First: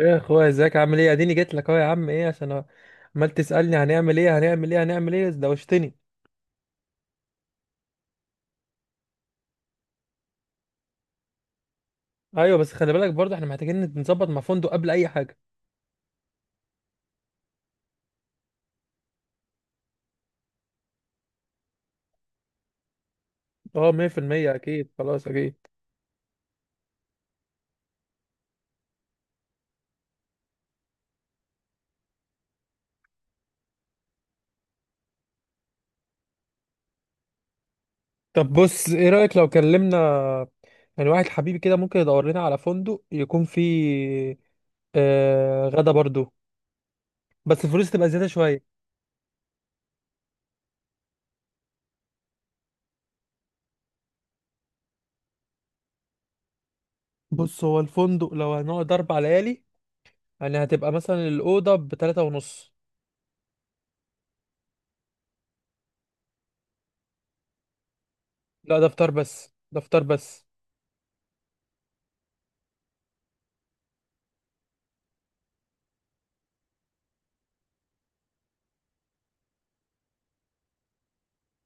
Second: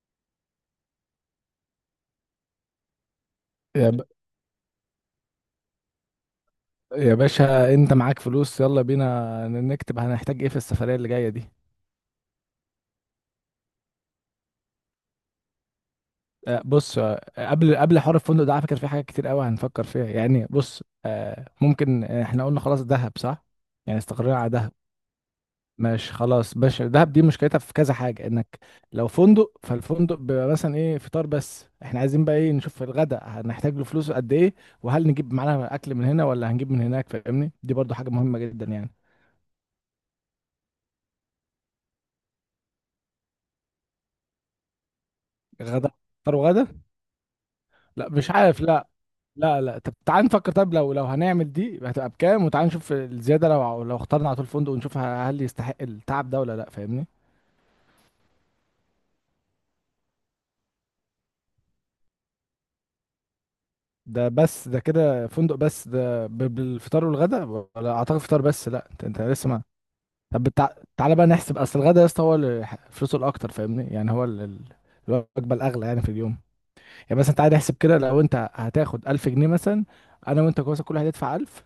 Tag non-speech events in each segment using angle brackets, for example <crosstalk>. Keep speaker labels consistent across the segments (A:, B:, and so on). A: ايه يا اخويا، ازيك؟ عامل ايه؟ اديني جيت لك اهو يا عم. ايه، عشان عمال تسالني
B: يا ب...
A: هنعمل ايه هنعمل ايه هنعمل ايه، دوشتني.
B: يا باشا، انت معاك فلوس؟ يلا بينا نكتب. هنحتاج ايه في السفرية اللي جاية دي؟
A: ايوه بس خلي بالك برضه احنا محتاجين نظبط مع فندق قبل اي حاجه.
B: بص قبل حوار الفندق ده، على فكرة في حاجات كتير قوي هنفكر فيها، يعني بص ممكن احنا قلنا خلاص دهب، صح؟
A: اه
B: يعني استقرينا على
A: 100%.
B: دهب.
A: اكيد خلاص اكيد.
B: ماشي خلاص باشا، دهب دي مشكلتها في كذا حاجة، انك لو فندق، فالفندق بيبقى مثلا ايه، فطار بس. احنا عايزين بقى ايه، نشوف الغداء. هنحتاج له فلوس قد ايه؟ وهل نجيب معانا اكل من هنا ولا هنجيب من هناك؟ فاهمني، دي برضو حاجة مهمة
A: طب
B: جدا
A: بص،
B: يعني.
A: ايه رايك لو كلمنا يعني واحد حبيبي كده ممكن يدور لنا على فندق يكون فيه
B: غدا.
A: غدا برضه.
B: فطار وغدا.
A: بس الفلوس تبقى
B: لا
A: زياده
B: مش عارف،
A: شويه.
B: لا. لا لا. طب تعال نفكر. طب لو هنعمل دي هتبقى بكام، وتعال نشوف الزيادة. لو اخترنا على طول فندق، ونشوف هل يستحق التعب ده ولا لا، فاهمني.
A: بص، هو الفندق لو هنقعد 4 ليالي يعني هتبقى مثلا الاوضه بتلاتة ونص.
B: ده بس، ده كده فندق بس، ده ب- بالفطار والغدا، ولا اعتقد فطار بس.
A: لا ده
B: لا انت,
A: فطار
B: انت لسه
A: بس،
B: ما...
A: ده فطار
B: طب
A: بس.
B: بتع... تعالى بقى نحسب. اصل الغدا يا اسطى هو اللي ح- فلوسه الاكتر، فاهمني، يعني هو ال- ال- الوجبة الاغلى يعني في اليوم. يعني مثلا تعالى نحسب كده، لو انت هتاخد 1000 جنيه مثلا. انا وانت كويس، كل واحد يدفع 1000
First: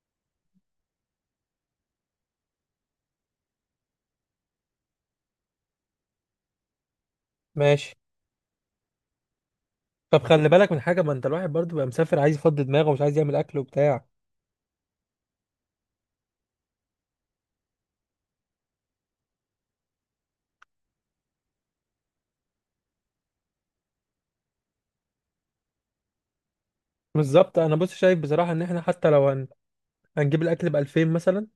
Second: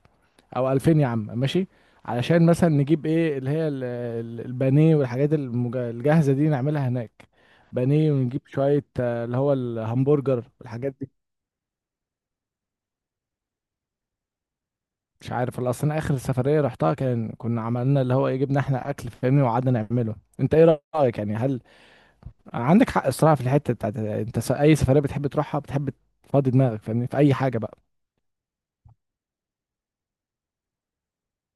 B: او 2000 يا عم ماشي. علشان مثلا نجيب ايه، اللي هي ال- ال- البانيه والحاجات المج- الجاهزه دي نعملها هناك.
A: ماشي.
B: بانيه، ونجيب شويه اللي هو
A: طب
B: الهمبرجر
A: خلي بالك من
B: والحاجات
A: حاجه،
B: دي.
A: ما انت الواحد برضه بقى مسافر عايز يفضي دماغه ومش عايز يعمل اكل وبتاع.
B: مش عارف، الا اصلا اخر سفريه رحتها كان كنا عملنا اللي هو ايه، جبنا احنا اكل فاهمني وقعدنا نعمله. انت ايه رايك يعني؟ هل عندك حق الصراحه في الحته بتاعت، انت س- اي سفريه بتحب تروحها، بتحب تفضي دماغك فاهمني في اي حاجه
A: بالظبط. انا
B: بقى.
A: بص شايف بصراحه ان احنا حتى لو هنجيب الاكل ب 2000 مثلا،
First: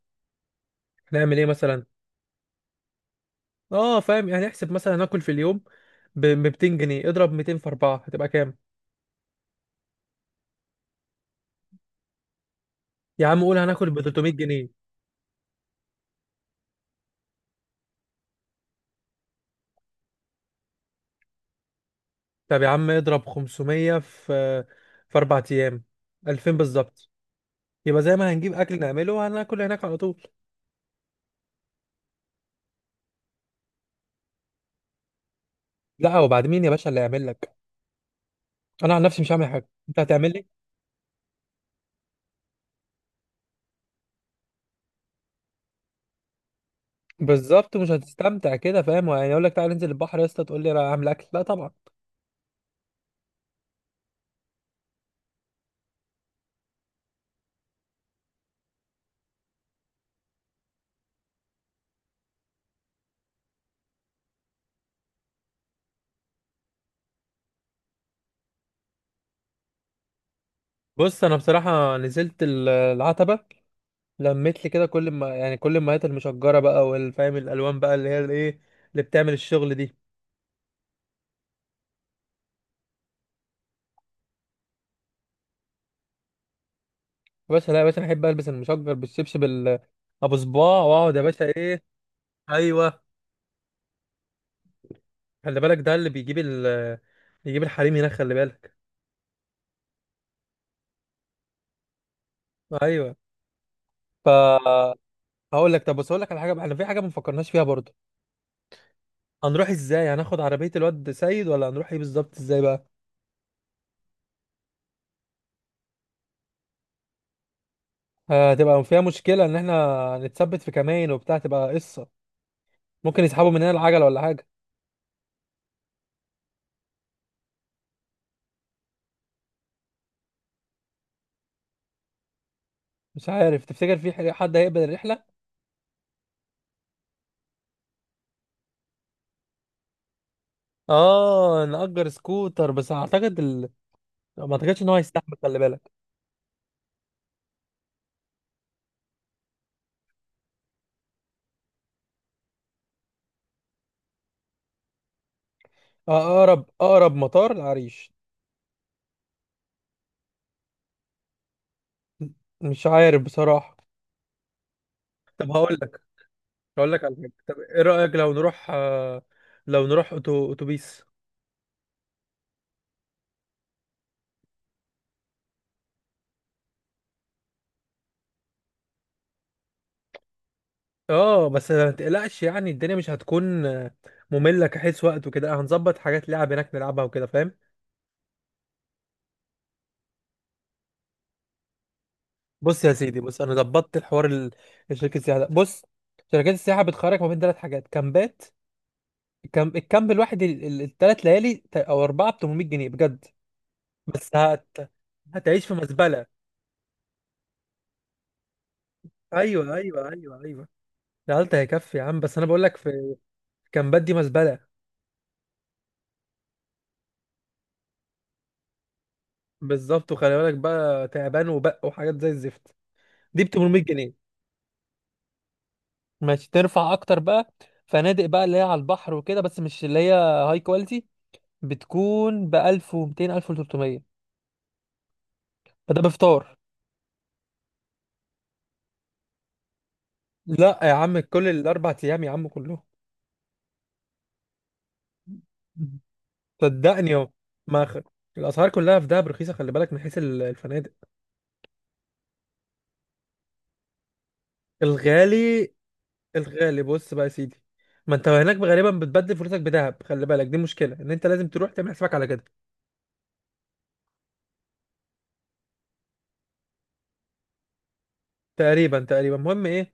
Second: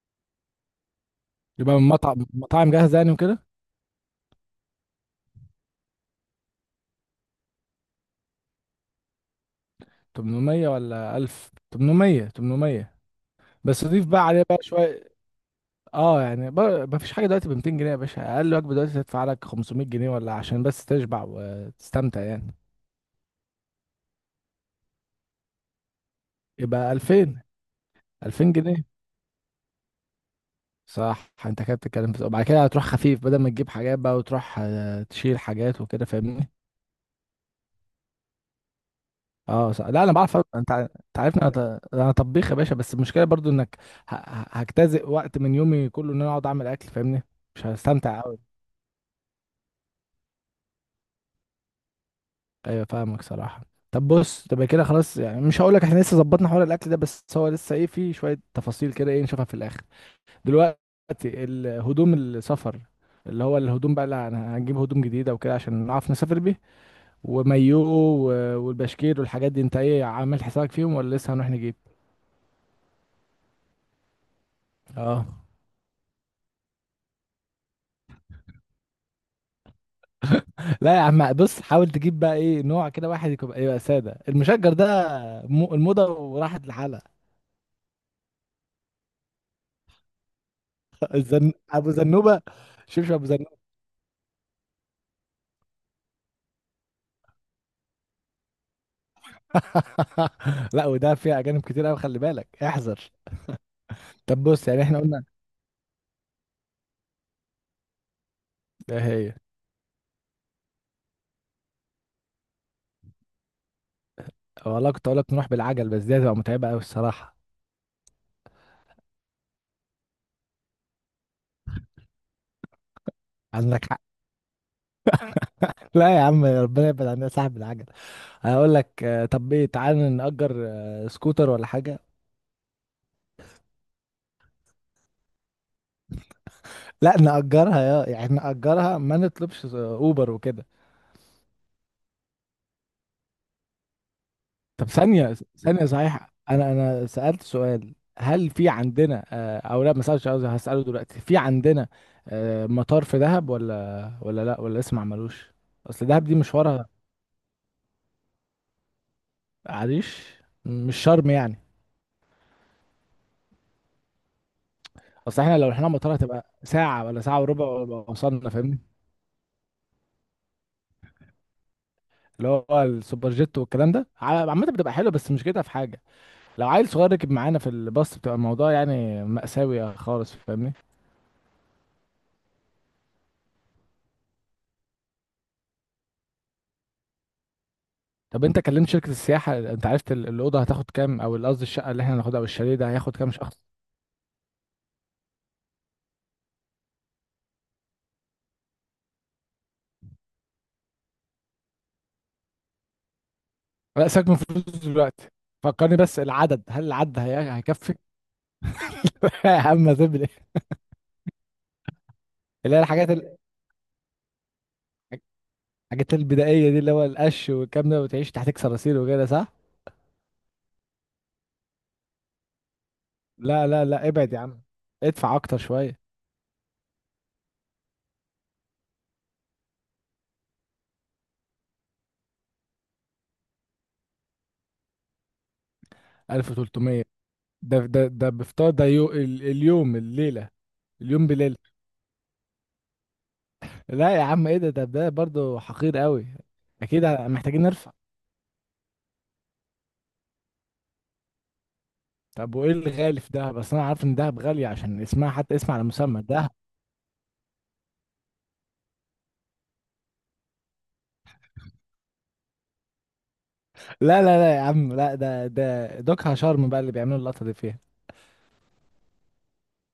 A: هنعمل ايه
B: يبقى
A: مثلا؟
B: من مطعم، مطاعم جاهزه يعني وكده.
A: اه فاهم، يعني احسب مثلا هناكل في اليوم ب 200 جنيه، اضرب 200 في 4 هتبقى كام؟
B: 800 ولا 1000؟ 800. 800.
A: يا عم قول
B: بس
A: هناكل ب
B: ضيف بقى
A: 300
B: عليه بقى
A: جنيه
B: شويه. اه يعني ب- مفيش حاجه دلوقتي ب 200 جنيه يا باشا. اقل وجبه دلوقتي تدفع لك 500 جنيه، ولا عشان بس تشبع وتستمتع يعني.
A: طب يا عم اضرب 500 في 4 ايام، 2000
B: يبقى
A: بالظبط.
B: 2000.
A: يبقى زي ما هنجيب
B: 2000
A: اكل
B: جنيه
A: نعمله، هناكل هناك على طول.
B: صح، انت كده بتتكلم في، وبعد كده هتروح خفيف بدل ما تجيب حاجات بقى، وتروح تشيل حاجات وكده
A: لا، وبعد
B: فاهمني.
A: مين يا باشا اللي يعمل لك؟ انا عن نفسي مش هعمل حاجه،
B: اه صح.
A: انت
B: لا انا بعرف أط-
A: هتعمل.
B: انت ع- انت عارفني، انا ط- أنا طبيخ يا باشا، بس المشكله برضو انك ه- ه- هجتزئ وقت من يومي كله، ان انا اقعد اعمل اكل فاهمني. مش
A: بالظبط، مش
B: هستمتع قوي.
A: هتستمتع كده فاهم؟ يعني اقول لك تعالى ننزل البحر يا اسطى، تقول لي انا هعمل اكل؟ لا طبعا.
B: ايوه فاهمك صراحه. طب بص، تبقى كده خلاص يعني. مش هقول لك احنا لسه ظبطنا حوار الاكل ده، بس هو لسه ايه، في شويه تفاصيل كده ايه نشوفها في الاخر دلوقتي. الهدوم، السفر، اللي هو الهدوم بقى، اللي هن- هنجيب هدوم جديده وكده عشان نعرف نسافر بيه، ومايو و- والبشكير والحاجات دي، انت ايه عامل حسابك فيهم ولا
A: بص
B: لسه
A: انا
B: هنروح نجيب؟
A: بصراحه نزلت العتبه، لميت لي كده كل
B: اه.
A: ما يعني كل المايات المشجره بقى، والفاهم الالوان بقى اللي هي الايه اللي بتعمل الشغل دي.
B: لا يا عم بص، حاول تجيب بقى ايه، نوع كده واحد يكون يبقى ساده. المشجر ده م- الموضه وراحت لحالها.
A: بس لا يا باشا، أنا احب البس المشجر بالشبشب ابو صباع،
B: <laughs>
A: واقعد يا باشا
B: الزن...
A: ايه.
B: ابو زنوبه.
A: ايوه،
B: شبشب ابو زنوبه.
A: خلي بالك ده اللي بيجيب بيجيب الحريم هناك، خلي بالك.
B: <laughs> لا، وده فيها اجانب كتير قوي، خلي بالك احذر.
A: ايوه.
B: طب بص، يعني
A: ف
B: احنا قلنا،
A: هقول لك. طب بص هقول لك على حاجه بقى، احنا في حاجه ما فكرناش فيها برضه.
B: ده هي.
A: هنروح ازاي؟ هناخد عربيه الواد سيد ولا هنروح ايه بالظبط ازاي بقى؟
B: والله كنت اقول لك نروح بالعجل، بس دي هتبقى متعبه قوي الصراحه.
A: هتبقى فيها مشكلة إن إحنا نتثبت في كمين وبتاع، تبقى قصة. ممكن يسحبوا مننا
B: عندك حق.
A: العجلة ولا حاجة.
B: <laughs> لا يا عم، ربنا يبعد عننا صاحب العجل. هقول لك طب ايه، تعالى نأجر سكوتر ولا حاجه.
A: مش عارف، تفتكر في حد هيقبل الرحلة؟
B: لا نأجرها، يا يعني نأجرها، ما نطلبش اوبر وكده.
A: آه نأجر سكوتر، بس أعتقد ما أعتقدش
B: طب
A: إن هو
B: ثانية
A: هيستحمل، خلي
B: ثانية،
A: بالك.
B: صحيح أنا سألت سؤال. هل في عندنا أو لا ما سألتش، قصدي هسأله دلوقتي. في عندنا مطار في دهب ولا لا ولا لسه ما عملوش؟ أصل دهب دي
A: أقرب
B: مشوارها.
A: أقرب مطار العريش.
B: عريش. مش شرم يعني؟
A: مش عارف بصراحة.
B: أصل
A: طب
B: إحنا لو
A: هقول
B: رحنا
A: لك،
B: مطار هتبقى
A: هقول لك
B: ساعة
A: على
B: ولا
A: حاجة.
B: ساعة
A: طب
B: وربع
A: إيه
B: ولا
A: رأيك لو
B: وصلنا،
A: نروح،
B: فاهمني.
A: لو نروح أتوبيس؟
B: اللي هو السوبر جيت والكلام ده ع- عامة بتبقى حلوة، بس مش كده، في حاجة لو عيل صغير ركب معانا في الباص بتبقى الموضوع يعني مأساوي خالص فاهمني.
A: آه بس ما تقلقش يعني الدنيا مش هتكون مملة كحيث وقت، وكده هنظبط حاجات لعب هناك نلعبها وكده فاهم؟
B: طب انت كلمت شركة السياحة، انت عرفت ال- الأوضة هتاخد كام، او ال- قصدي الشقة اللي احنا هناخدها او الشاليه
A: بص
B: ده
A: يا
B: هياخد
A: سيدي،
B: كام
A: بص انا
B: شخص؟
A: ظبطت الحوار الشركه السياحه ده. بص شركات السياحه بتخرج ما بين 3 حاجات كامبات. الكامب الواحد ال3 ليالي او 4 ب 800 جنيه بجد.
B: لا سيبك من
A: بس
B: الفلوس
A: هت...
B: دلوقتي.
A: هتعيش في
B: فكرني بس
A: مزبله.
B: العدد، هل العدد هي... هيكفي؟ <laughs>
A: ايوه
B: اما
A: ايوه
B: تبلي.
A: ايوه ايوه، العلت هيكفي يا عم، بس انا بقول
B: اللي
A: لك
B: هي الحاجات
A: في
B: ال...
A: الكامبات دي مزبله.
B: الحاجات البدائية دي، اللي هو القش والكلام ده، وتعيش تحتك صراصير وكده، صح؟
A: بالظبط، وخلي بالك بقى تعبان وبق وحاجات زي الزفت، دي ب
B: لا
A: 800
B: لا لا
A: جنيه
B: ابعد يا عم. ادفع اكتر شوية.
A: ماشي ترفع اكتر بقى. فنادق بقى اللي هي على البحر وكده، بس مش اللي هي هاي كواليتي، بتكون ب 1200 1300. فده بفطار.
B: 1300؟ ده بفطار؟ ده يو... ال- اليوم الليلة؟
A: لا يا عم
B: اليوم
A: كل
B: بليلة.
A: ال4 ايام يا عم كلهم.
B: لا يا عم ايه ده، ده برضه حقير قوي. اكيد
A: صدقني يا
B: محتاجين
A: ما
B: نرفع.
A: خ... الاسعار كلها في دهب رخيصه، خلي بالك من حيث الفنادق.
B: طب وايه الغالي في دهب؟ اصل انا عارف ان دهب غالية عشان اسمها، حتى
A: الغالي،
B: اسم على مسمى دهب.
A: بص بقى يا سيدي، ما انت هناك غالبا بتبدل فلوسك بدهب، خلي بالك، دي مشكله ان انت لازم تروح تعمل حسابك على كده.
B: لا لا لا يا عم لا، ده دوكها شرم بقى اللي بيعملوا اللقطة دي فيها.
A: تقريبا. المهم ايه،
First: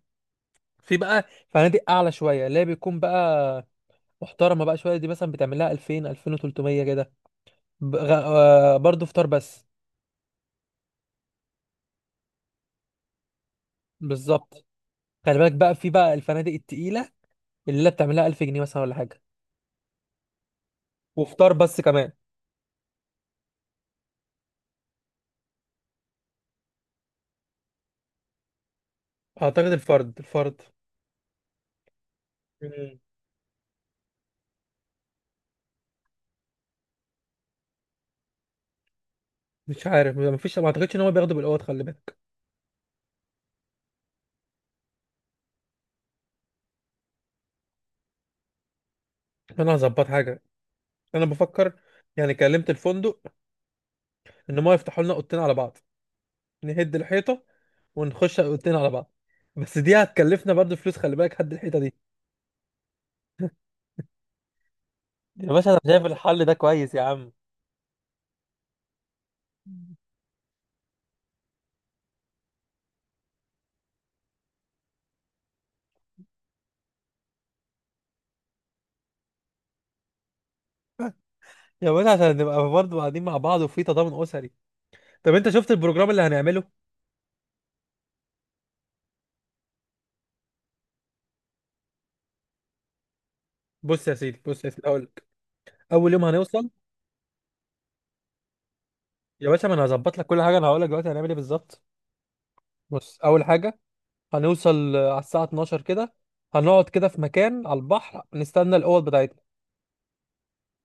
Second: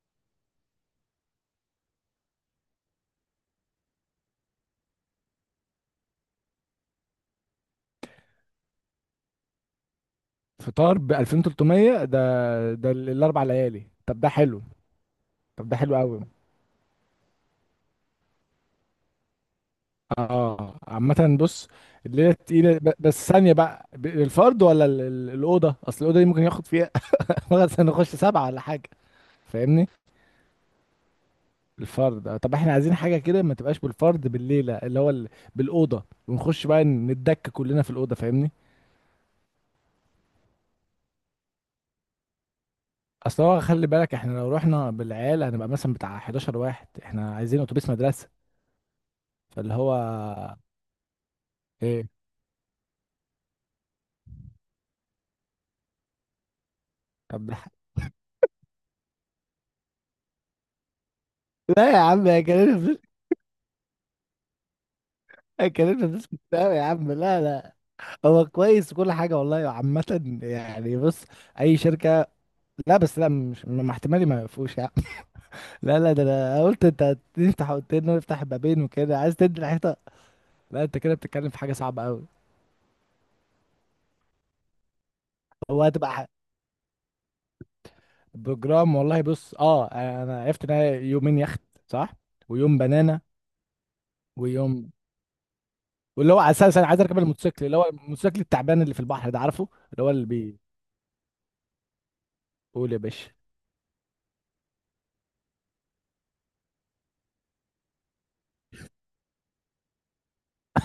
A: في بقى فنادق اعلى شويه اللي هي بيكون بقى محترمه بقى شويه، دي مثلا بتعمل لها 2000 2300 كده، ب- غ... آه، برضه فطار بس.
B: فطار ب 2300 ده؟ ده ال- الاربع ليالي؟ طب ده حلو.
A: بالظبط. خلي بالك
B: طب
A: بقى
B: ده
A: في
B: حلو
A: بقى
B: قوي.
A: الفنادق التقيله، الليله بتعملها 1000 جنيه مثلا ولا حاجه،
B: اه عامة
A: وفطار
B: بص.
A: بس كمان.
B: الليلة تقيلة ب- بس ثانية بقى، ب- الفرد ولا ال- ال- الأوضة؟ أصل الأوضة دي ممكن ياخد فيها <laughs> مثلا نخش سبعة ولا حاجة
A: اعتقد
B: فاهمني.
A: الفرد،
B: الفرد طب احنا عايزين
A: مم.
B: حاجة كده ما تبقاش بالفرد بالليلة، اللي هو ال- بالأوضة، ونخش بقى نتدك كلنا في الأوضة فاهمني.
A: مش عارف، ما فيش، ما اعتقدش ان هو بياخدوا بالاوض، خلي بالك.
B: اصل هو خلي بالك، احنا لو رحنا بالعيال هنبقى مثلا بتاع 11 واحد. احنا عايزين اتوبيس مدرسه،
A: انا
B: فاللي هو
A: هظبط حاجه، انا بفكر.
B: ايه.
A: يعني كلمت الفندق ان هم يفتحوا لنا اوضتين على بعض، نهد الحيطه
B: طب ده-
A: ونخش اوضتين على بعض، بس دي هتكلفنا برضه فلوس خلي بالك، هد الحيطه
B: لا
A: دي.
B: يا عم هيكلفنا فلوس،
A: يا باشا انا شايف
B: هيكلفنا فلوس كتير
A: الحل ده
B: قوي يا
A: كويس يا
B: عم
A: عم.
B: لا لا. هو كويس وكل حاجه والله عامه، يعني بص، اي شركه. لا، بس لا مش مع احتمالي ما يقفوش يا عم. <laughs> لا لا، ده انا قلت انت تفتح، قلت انه يفتح بابين وكده، عايز تدي الحيطه؟ لا انت كده بتتكلم في حاجه
A: يا
B: صعبه
A: باشا
B: قوي.
A: عشان نبقى برضه قاعدين مع بعض وفي تضامن اسري. طب انت شفت
B: هو
A: البروجرام اللي
B: هتبقى
A: هنعمله؟
B: بروجرام والله، بص اه، انا عرفت ان هي يومين يخت، صح؟ ويوم بنانا.
A: بص يا سيدي
B: ويوم،
A: هقول لك، اول يوم
B: واللي هو
A: هنوصل.
B: اساسا انا عايز اركب الموتوسيكل، اللي هو الموتوسيكل التعبان اللي في البحر ده،
A: يا باشا
B: عارفه
A: ما انا
B: اللي هو
A: هظبط لك
B: اللي
A: كل حاجه،
B: بيقول.
A: انا هقول لك دلوقتي هنعمل ايه بالظبط.
B: يا
A: بص
B: باشا.
A: اول حاجه هنوصل على الساعه 12 كده، هنقعد كده في مكان على البحر نستنى الاوض بتاعتنا.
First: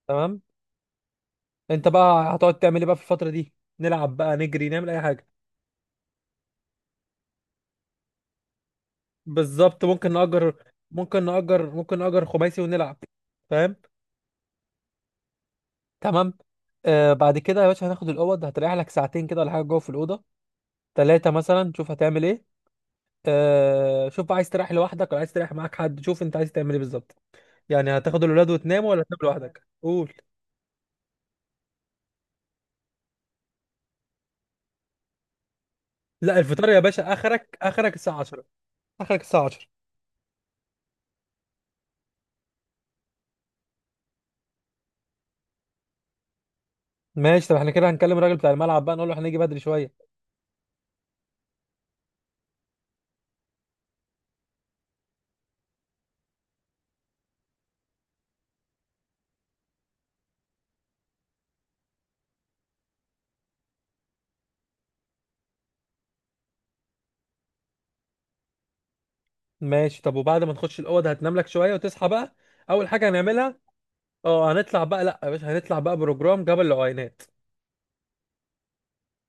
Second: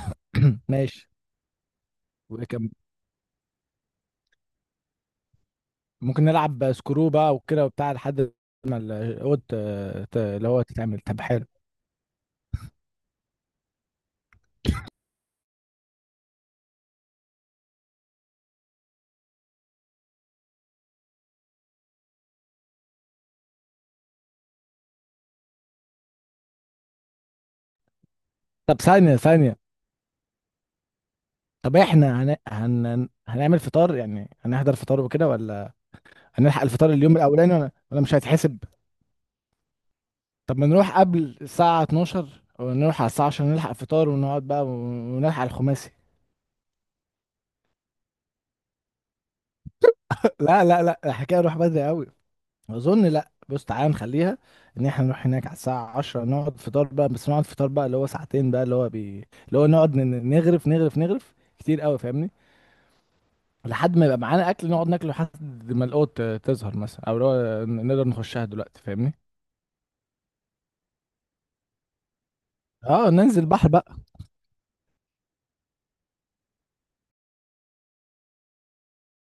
A: تمام.
B: <clears throat> ماشي.
A: انت بقى هتقعد
B: وكم.
A: تعمل ايه بقى في الفتره دي؟ نلعب بقى، نجري، نعمل اي حاجه.
B: ممكن نلعب سكرو بقى وكده وبتاع لحد ما الاوض...
A: بالظبط،
B: اللي هو تتعمل، طب حلو.
A: ممكن نأجر خماسي ونلعب. فاهم؟ تمام. آه بعد كده يا باشا هناخد الاوض، هتريح لك ساعتين كده ولا حاجه جوه في الاوضه، ثلاثه مثلا، شوف هتعمل ايه. آه شوف بقى، عايز تريح لوحدك ولا عايز تريح معاك حد، شوف انت عايز تعمل ايه بالظبط. يعني هتاخد الولاد
B: طب
A: وتناموا ولا
B: ثانية
A: هتنام
B: ثانية،
A: لوحدك؟ قول.
B: طب احنا هن... هن... هنعمل فطار يعني، هنحضر فطار وكده ولا؟
A: لا
B: هنلحق
A: الفطار يا
B: الفطار
A: باشا
B: اليوم الاولاني
A: اخرك،
B: ولا ولا مش
A: الساعه 10.
B: هيتحسب؟
A: اخرك الساعه 10.
B: طب ما نروح قبل الساعة 12، ونروح على الساعة عشان نلحق فطار، ونقعد بقى ون- ونلحق الخماسي.
A: ماشي، طب احنا كده هنكلم الراجل بتاع الملعب بقى نقول له هنيجي بدري شويه.
B: <laughs> لا لا لا، الحكاية نروح بدري قوي. أظن لا بص، تعالى نخليها إن إحنا نروح هناك على الساعة 10، نقعد فطار بقى، بس نقعد فطار بقى اللي هو ساعتين بقى اللي هو بي... اللي هو نقعد ن- نغرف نغرف نغرف كتير قوي فاهمني، لحد ما يبقى معانا أكل نقعد ناكله لحد ما القوت تظهر مثلا، أو اللي هو ن- نقدر نخشها دلوقتي فاهمني.
A: ماشي، طب وبعد ما نخش الاوضه هتنام لك شويه وتصحى بقى، اول حاجه
B: اه ننزل
A: هنعملها.
B: بحر بقى.
A: اه هنطلع بقى، لا يا باشا هنطلع بقى بروجرام جبل العوينات.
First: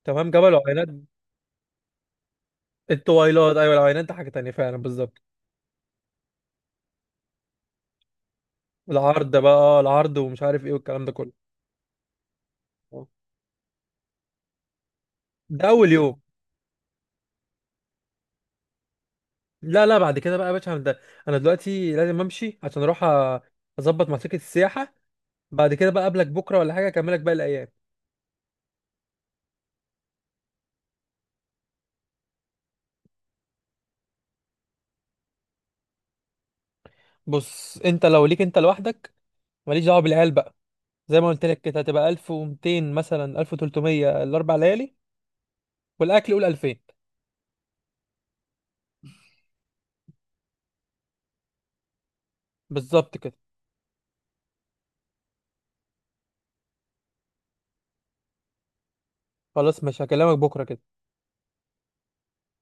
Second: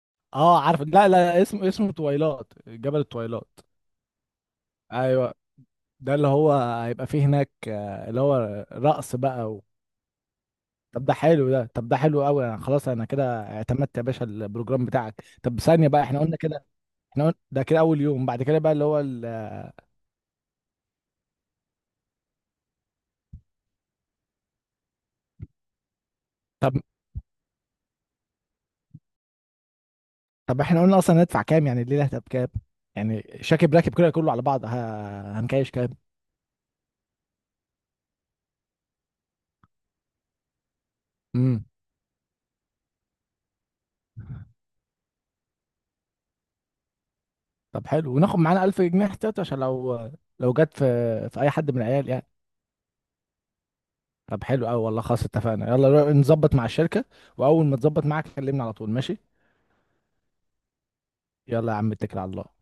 A: تمام، جبل
B: اه عارف،
A: العوينات
B: لا لا لا، اسمه تويلات، جبل
A: التويلات.
B: التويلات.
A: ايوه، العوينات ده حاجه تانيه فعلا، بالظبط.
B: ايوه. ده اللي هو هيبقى فيه هناك اللي هو رقص
A: العرض بقى،
B: بقى و...
A: اه العرض، ومش عارف ايه والكلام
B: طب
A: ده
B: ده
A: كله.
B: حلو ده، طب ده حلو قوي، انا خلاص انا
A: آه.
B: كده اعتمدت يا باشا البروجرام بتاعك. طب
A: ده
B: ثانية
A: اول
B: بقى،
A: يوم.
B: احنا قلنا كده. احنا قلنا ده كده اول يوم، بعد كده بقى اللي هو ال...
A: لا لا، بعد كده بقى يا باشا ده، انا دلوقتي لازم امشي عشان اروح اظبط مع شركه السياحه. بعد كده بقى قابلك بكره ولا
B: طب.
A: حاجه، اكملك باقي الايام.
B: طب احنا قلنا اصلا هندفع كام يعني؟ الليلة هتبقى كام يعني؟ شاكب راكب كده كله على بعض، ه... هنكايش كام؟
A: بص انت لو ليك انت لوحدك، ماليش دعوه بالعيال بقى، زي ما قلت لك
B: امم.
A: كده هتبقى 1200 مثلا 1300 ال4 ليالي، والاكل قول 2000.
B: طب حلو، وناخد معانا 1000 جنيه احتياطي عشان لو جت في اي حد من العيال يعني.
A: بالظبط كده
B: طب حلو قوي والله. خلاص اتفقنا، يلا نروح نظبط مع الشركة، واول ما تظبط معاك كلمني على طول، ماشي.
A: خلاص. مش هكلمك بكره كده.
B: يلا يا عم، اتكل على الله.